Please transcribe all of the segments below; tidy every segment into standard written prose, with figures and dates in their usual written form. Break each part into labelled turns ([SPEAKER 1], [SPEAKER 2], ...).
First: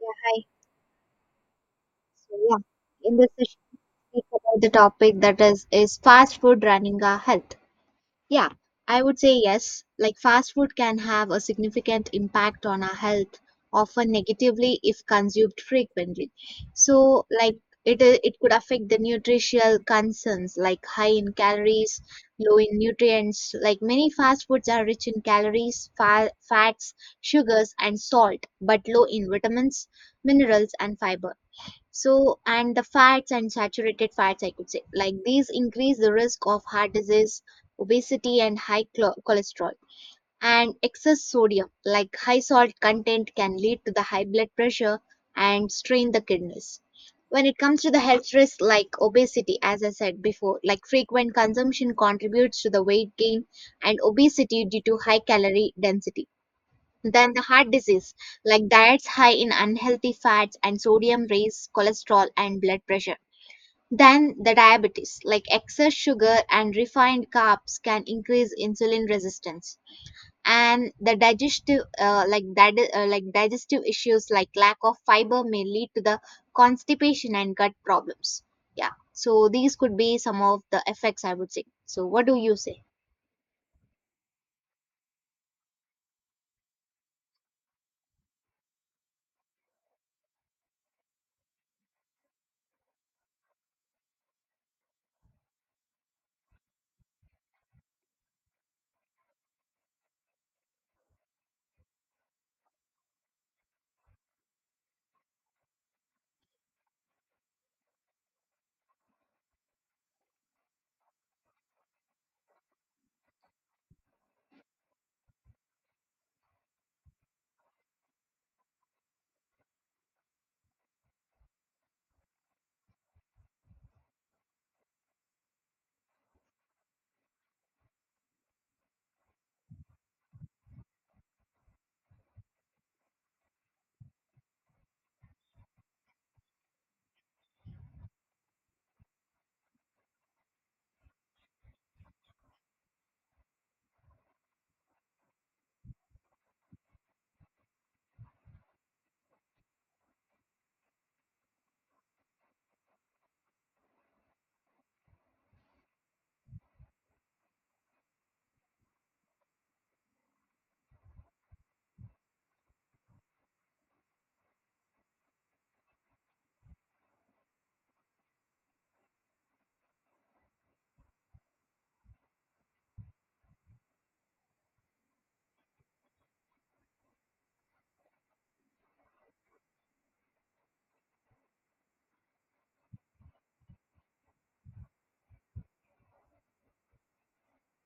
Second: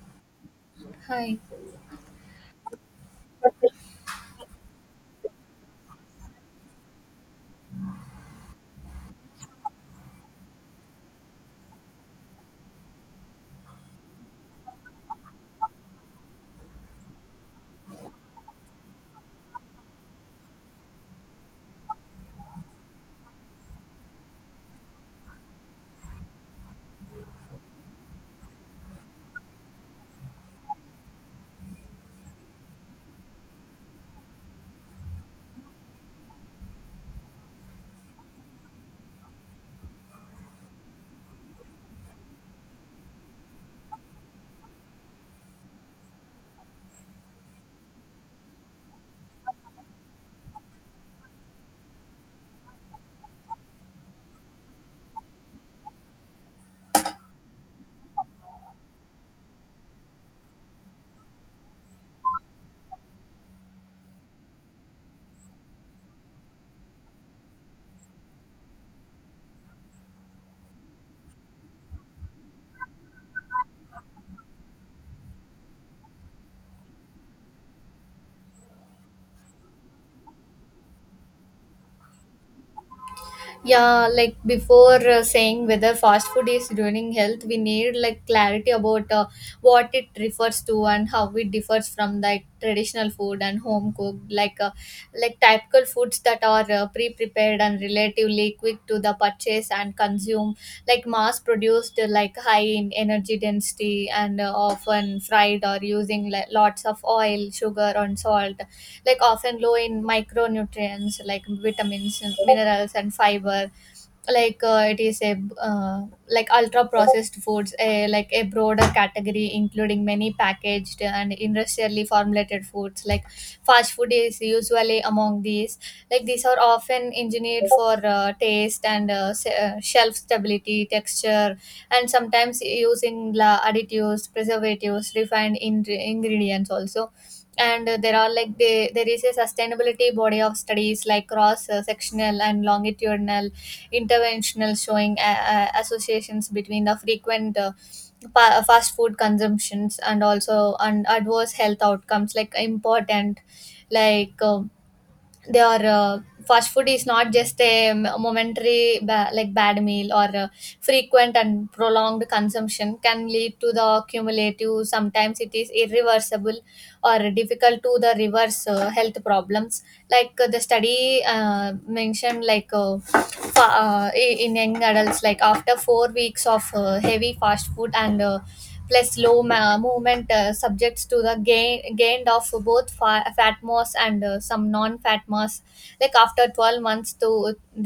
[SPEAKER 1] Yeah, hi.
[SPEAKER 2] Hi.
[SPEAKER 1] So yeah, in this session we speak about the topic that is fast food running our health. Yeah, I would say yes. Like fast food can have a significant impact on our health, often negatively if consumed frequently. So like it could affect the nutritional concerns like high in calories, low in nutrients. Like many fast foods are rich in calories, fats, sugars, and salt, but low in vitamins, minerals, and fiber so, and the fats and saturated fats, I could say, like these increase the risk of heart disease, obesity, and high cholesterol. And excess sodium, like high salt content, can lead to the high blood pressure and strain the kidneys. When it comes to the health risks like obesity, as I said before, like frequent consumption contributes to the weight gain and obesity due to high calorie density, then the heart disease, like diets high in unhealthy fats and sodium raise cholesterol and blood pressure. Then the diabetes, like excess sugar and refined carbs can increase insulin resistance. And the digestive issues like lack of fiber may lead to the constipation and gut problems. Yeah. So these could be some of the effects I would say. So what do you say?
[SPEAKER 2] Yeah, like before saying whether fast food is ruining health, we need like clarity about what it refers to and how it differs from like traditional food and home cooked, like like typical foods that are pre-prepared and relatively quick to the purchase and consume, like mass-produced, like high in energy density and often fried or using like, lots of oil, sugar, and salt, like often low in micronutrients like vitamins and minerals and fiber. Like it is a like ultra processed foods, a like a broader category including many packaged and industrially formulated foods. Like fast food is usually among these. Like these are often engineered for taste and shelf stability texture, and sometimes using additives, preservatives, refined ingredients also. And there are like they, there is a sustainability body of studies, like cross sectional and longitudinal interventional, showing associations between the frequent fast food consumptions, and also and adverse health outcomes, like important. Like their fast food is not just a momentary like bad meal, or frequent and prolonged consumption can lead to the cumulative, sometimes it is irreversible or difficult to the reverse health problems. Like the study mentioned, like in young adults like after 4 weeks of heavy fast food and plus low movement, subjects to the gained of both fat mass and some non-fat mass. Like after 12 months to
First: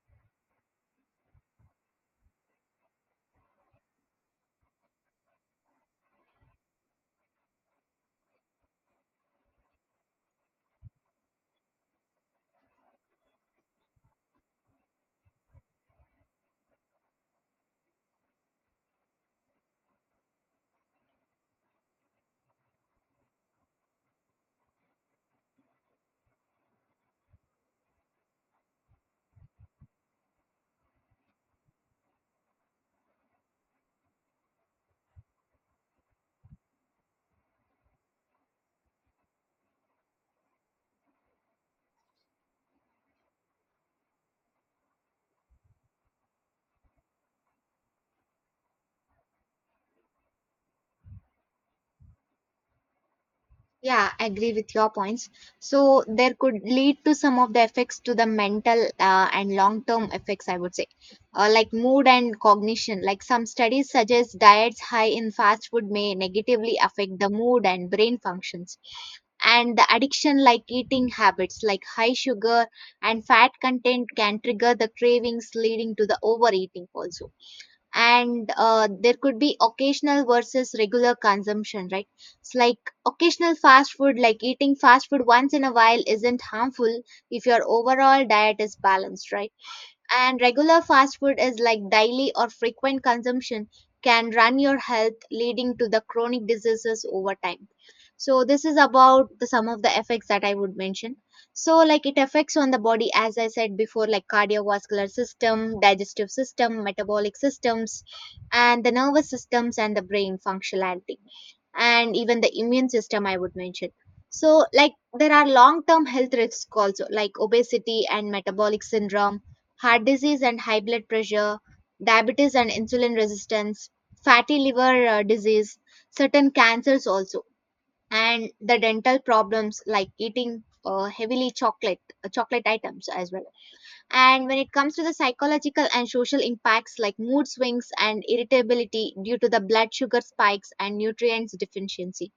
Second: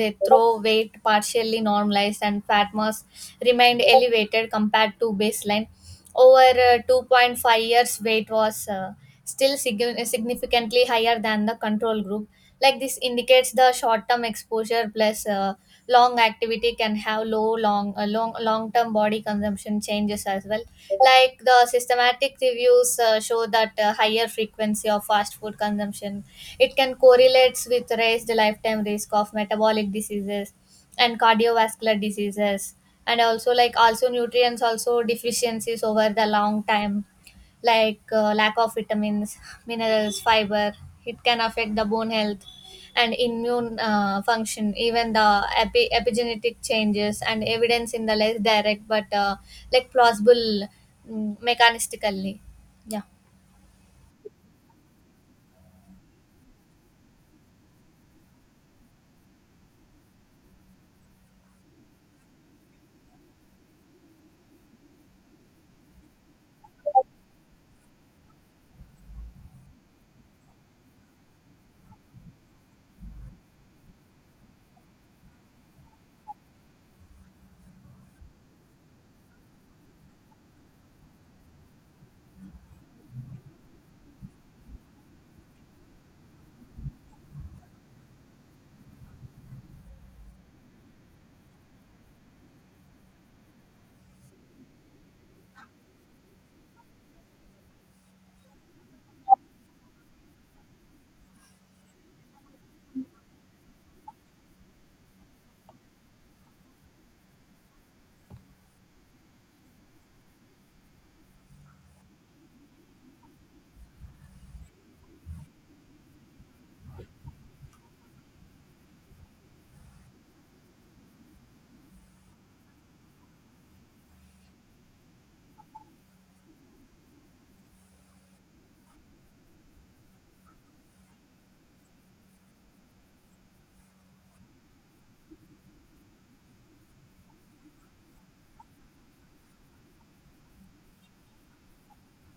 [SPEAKER 2] they throw weight partially normalized, and fat mass remained elevated compared to baseline. Over 2.5 years, weight was still significantly higher than the control group. Like this indicates the short term exposure plus long activity can have low long term body consumption changes as well. Like the systematic reviews show that higher frequency of fast food consumption, it can correlates with raised lifetime risk of metabolic diseases and cardiovascular diseases, and also like also nutrients also deficiencies over the long time. Like lack of vitamins, minerals, fiber, it can affect the bone health and immune function, even the epigenetic changes and evidence in the less direct but like plausible mechanistically. Yeah.
[SPEAKER 1] Yeah, agree with your points. So there could lead to some of the effects to the mental and long-term effects, I would say, like mood and cognition. Like some studies suggest diets high in fast food may negatively affect the mood and brain functions. And the addiction, like eating habits, like high sugar and fat content, can trigger the cravings, leading to the overeating also, and there could be occasional versus regular consumption, right? It's like occasional fast food, like eating fast food once in a while isn't harmful if your overall diet is balanced, right? And regular fast food is like daily or frequent consumption can run your health, leading to the chronic diseases over time. So this is about the some of the effects that I would mention. So like it affects on the body, as I said before, like cardiovascular system, digestive system, metabolic systems, and the nervous systems and the brain functionality, and even the immune system I would mention. So like there are long term health risks also like obesity and metabolic syndrome, heart disease and high blood pressure, diabetes and insulin resistance, fatty liver disease, certain cancers also, and the dental problems like eating heavily chocolate items as well. And when it comes to the psychological and social impacts like mood swings and irritability due to the blood sugar spikes and nutrients deficiency,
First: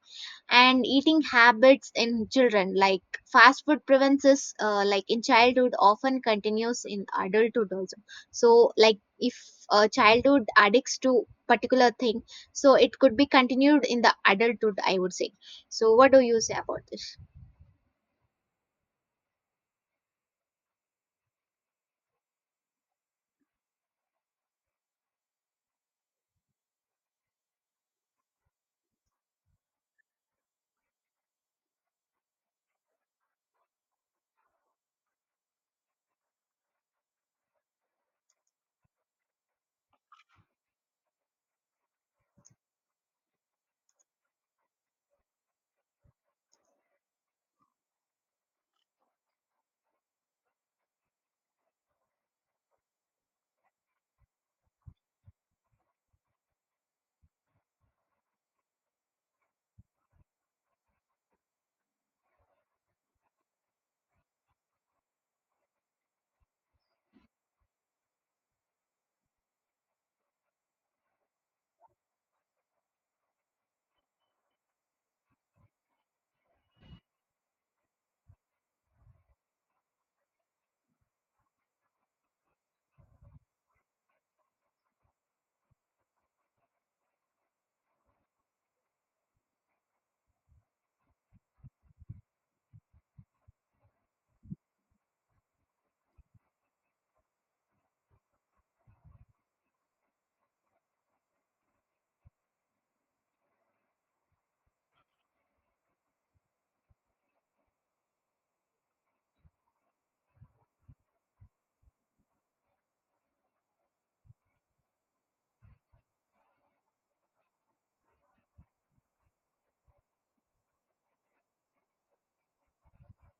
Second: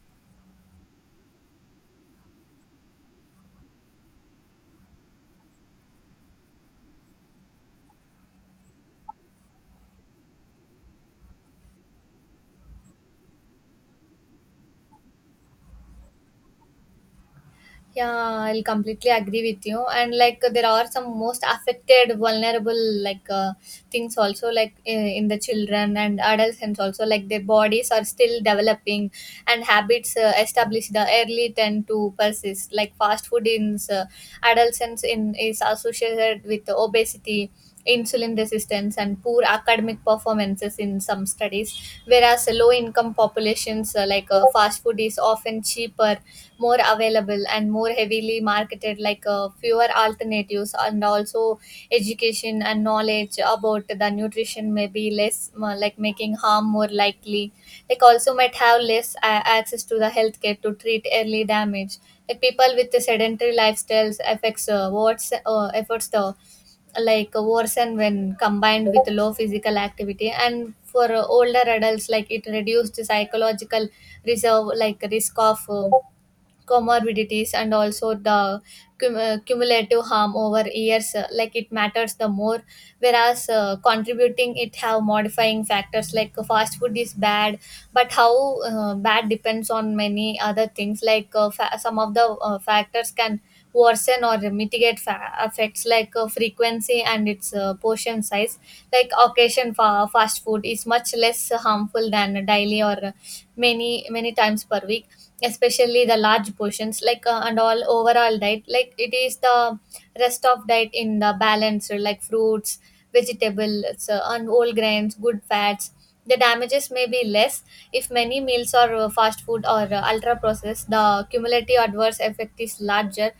[SPEAKER 1] and eating habits in children, like fast food prevents us like in childhood often continues in adulthood also. So like if a childhood addicts to particular thing, so it could be continued in the adulthood I would say. So what do you say about this?
[SPEAKER 2] Yeah, I'll completely agree with you. And like there are some most affected, vulnerable, like things also, like in the children and adolescents also, like their bodies are still developing, and habits established the early tend to persist. Like fast food in adolescents in is associated with obesity, insulin resistance, and poor academic performances in some studies, whereas low income populations like fast food is often cheaper, more available, and more heavily marketed, like fewer alternatives, and also education and knowledge about the nutrition may be less, like making harm more likely. Like also might have less access to the healthcare to treat early damage. Like people with the sedentary lifestyles affects what's efforts the, like worsen when combined with low physical activity. And for older adults, like it reduced psychological reserve, like risk of comorbidities and also the cumulative harm over years, like it matters the more, whereas contributing it have modifying factors, like fast food is bad, but how bad depends on many other things. Like some of the factors can worsen or mitigate effects, like frequency and its portion size. Like occasion fast food is much less harmful than daily or many times per week, especially the large portions. Like and all overall diet, like it is the rest of diet in the balance, or like fruits, vegetables, and whole grains, good fats, the damages may be less. If many meals are fast food or ultra processed, the cumulative adverse effect is larger.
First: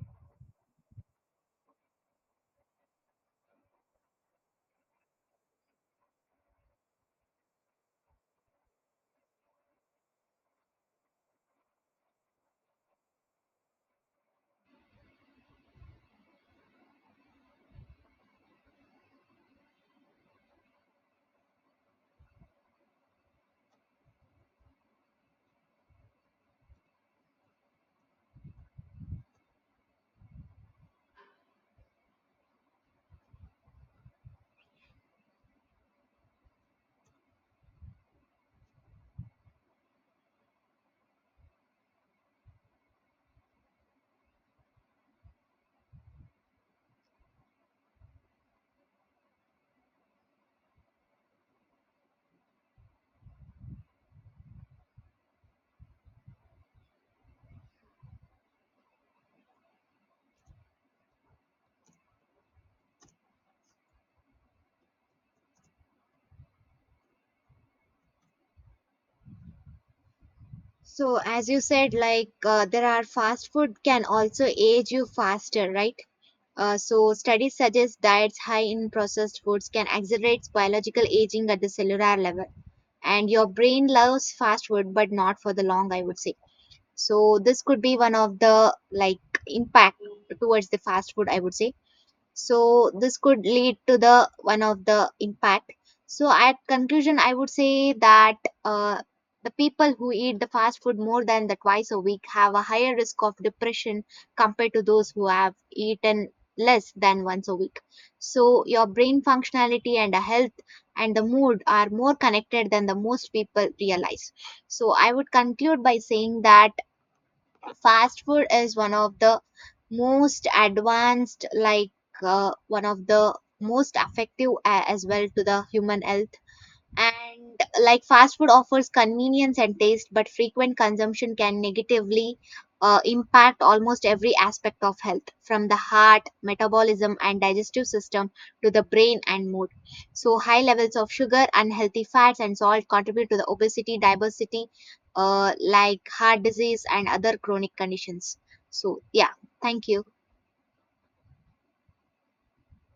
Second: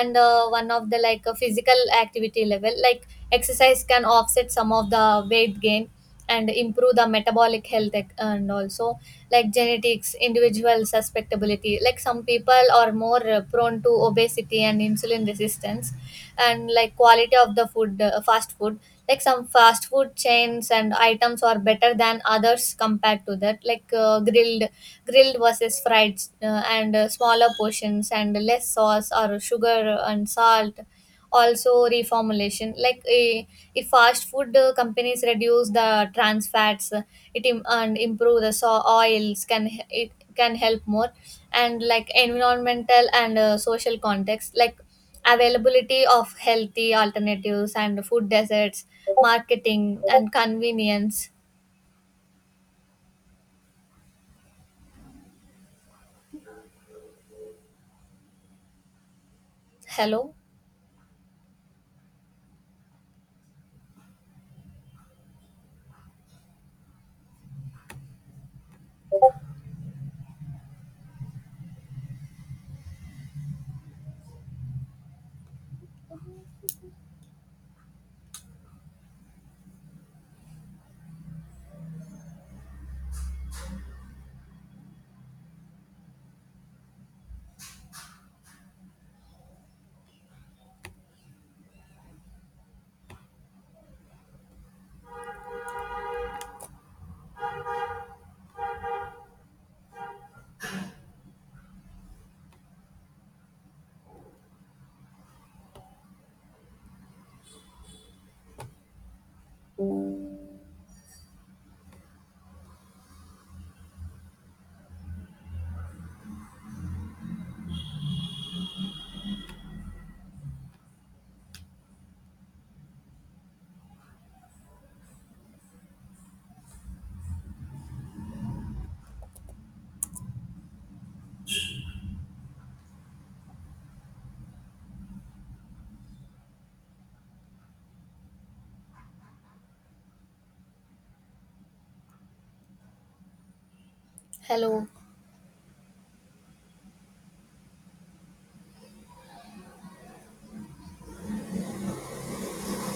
[SPEAKER 2] And one of the like physical activity level, like exercise can offset some of the weight gain and improve the metabolic health, and also, like genetics individual susceptibility, like some people are more prone to obesity and insulin resistance. And like quality of the food, fast food, like some fast food chains and items are better than others compared to that, like grilled versus fried, and smaller portions and less sauce or sugar and salt. Also reformulation, like a, if fast food companies reduce the trans fats, it and improve the so oils it can help more. And like environmental and social context, like availability of healthy alternatives and food deserts, marketing and convenience. Hello.
[SPEAKER 1] So as you said, like there are fast food can also age you faster, right? So studies suggest diets high in processed foods can accelerate biological aging at the cellular level, and your brain loves fast food but not for the long I would say. So this could be one of the like impact towards the fast food I would say. So this could lead to the one of the impact. So at conclusion I would say that, uh, the people who eat the fast food more than the twice a week have a higher risk of depression compared to those who have eaten less than once a week. So your brain functionality and the health and the mood are more connected than the most people realize. So I would conclude by saying that fast food is one of the most advanced, like, one of the most effective as well to the human health. And like fast food offers convenience and taste, but frequent consumption can negatively impact almost every aspect of health, from the heart, metabolism, and digestive system to the brain and mood. So, high levels of sugar, unhealthy fats, and salt contribute to the obesity, diversity,
[SPEAKER 2] Hello.
[SPEAKER 1] like heart disease and other chronic conditions. So, yeah, thank you.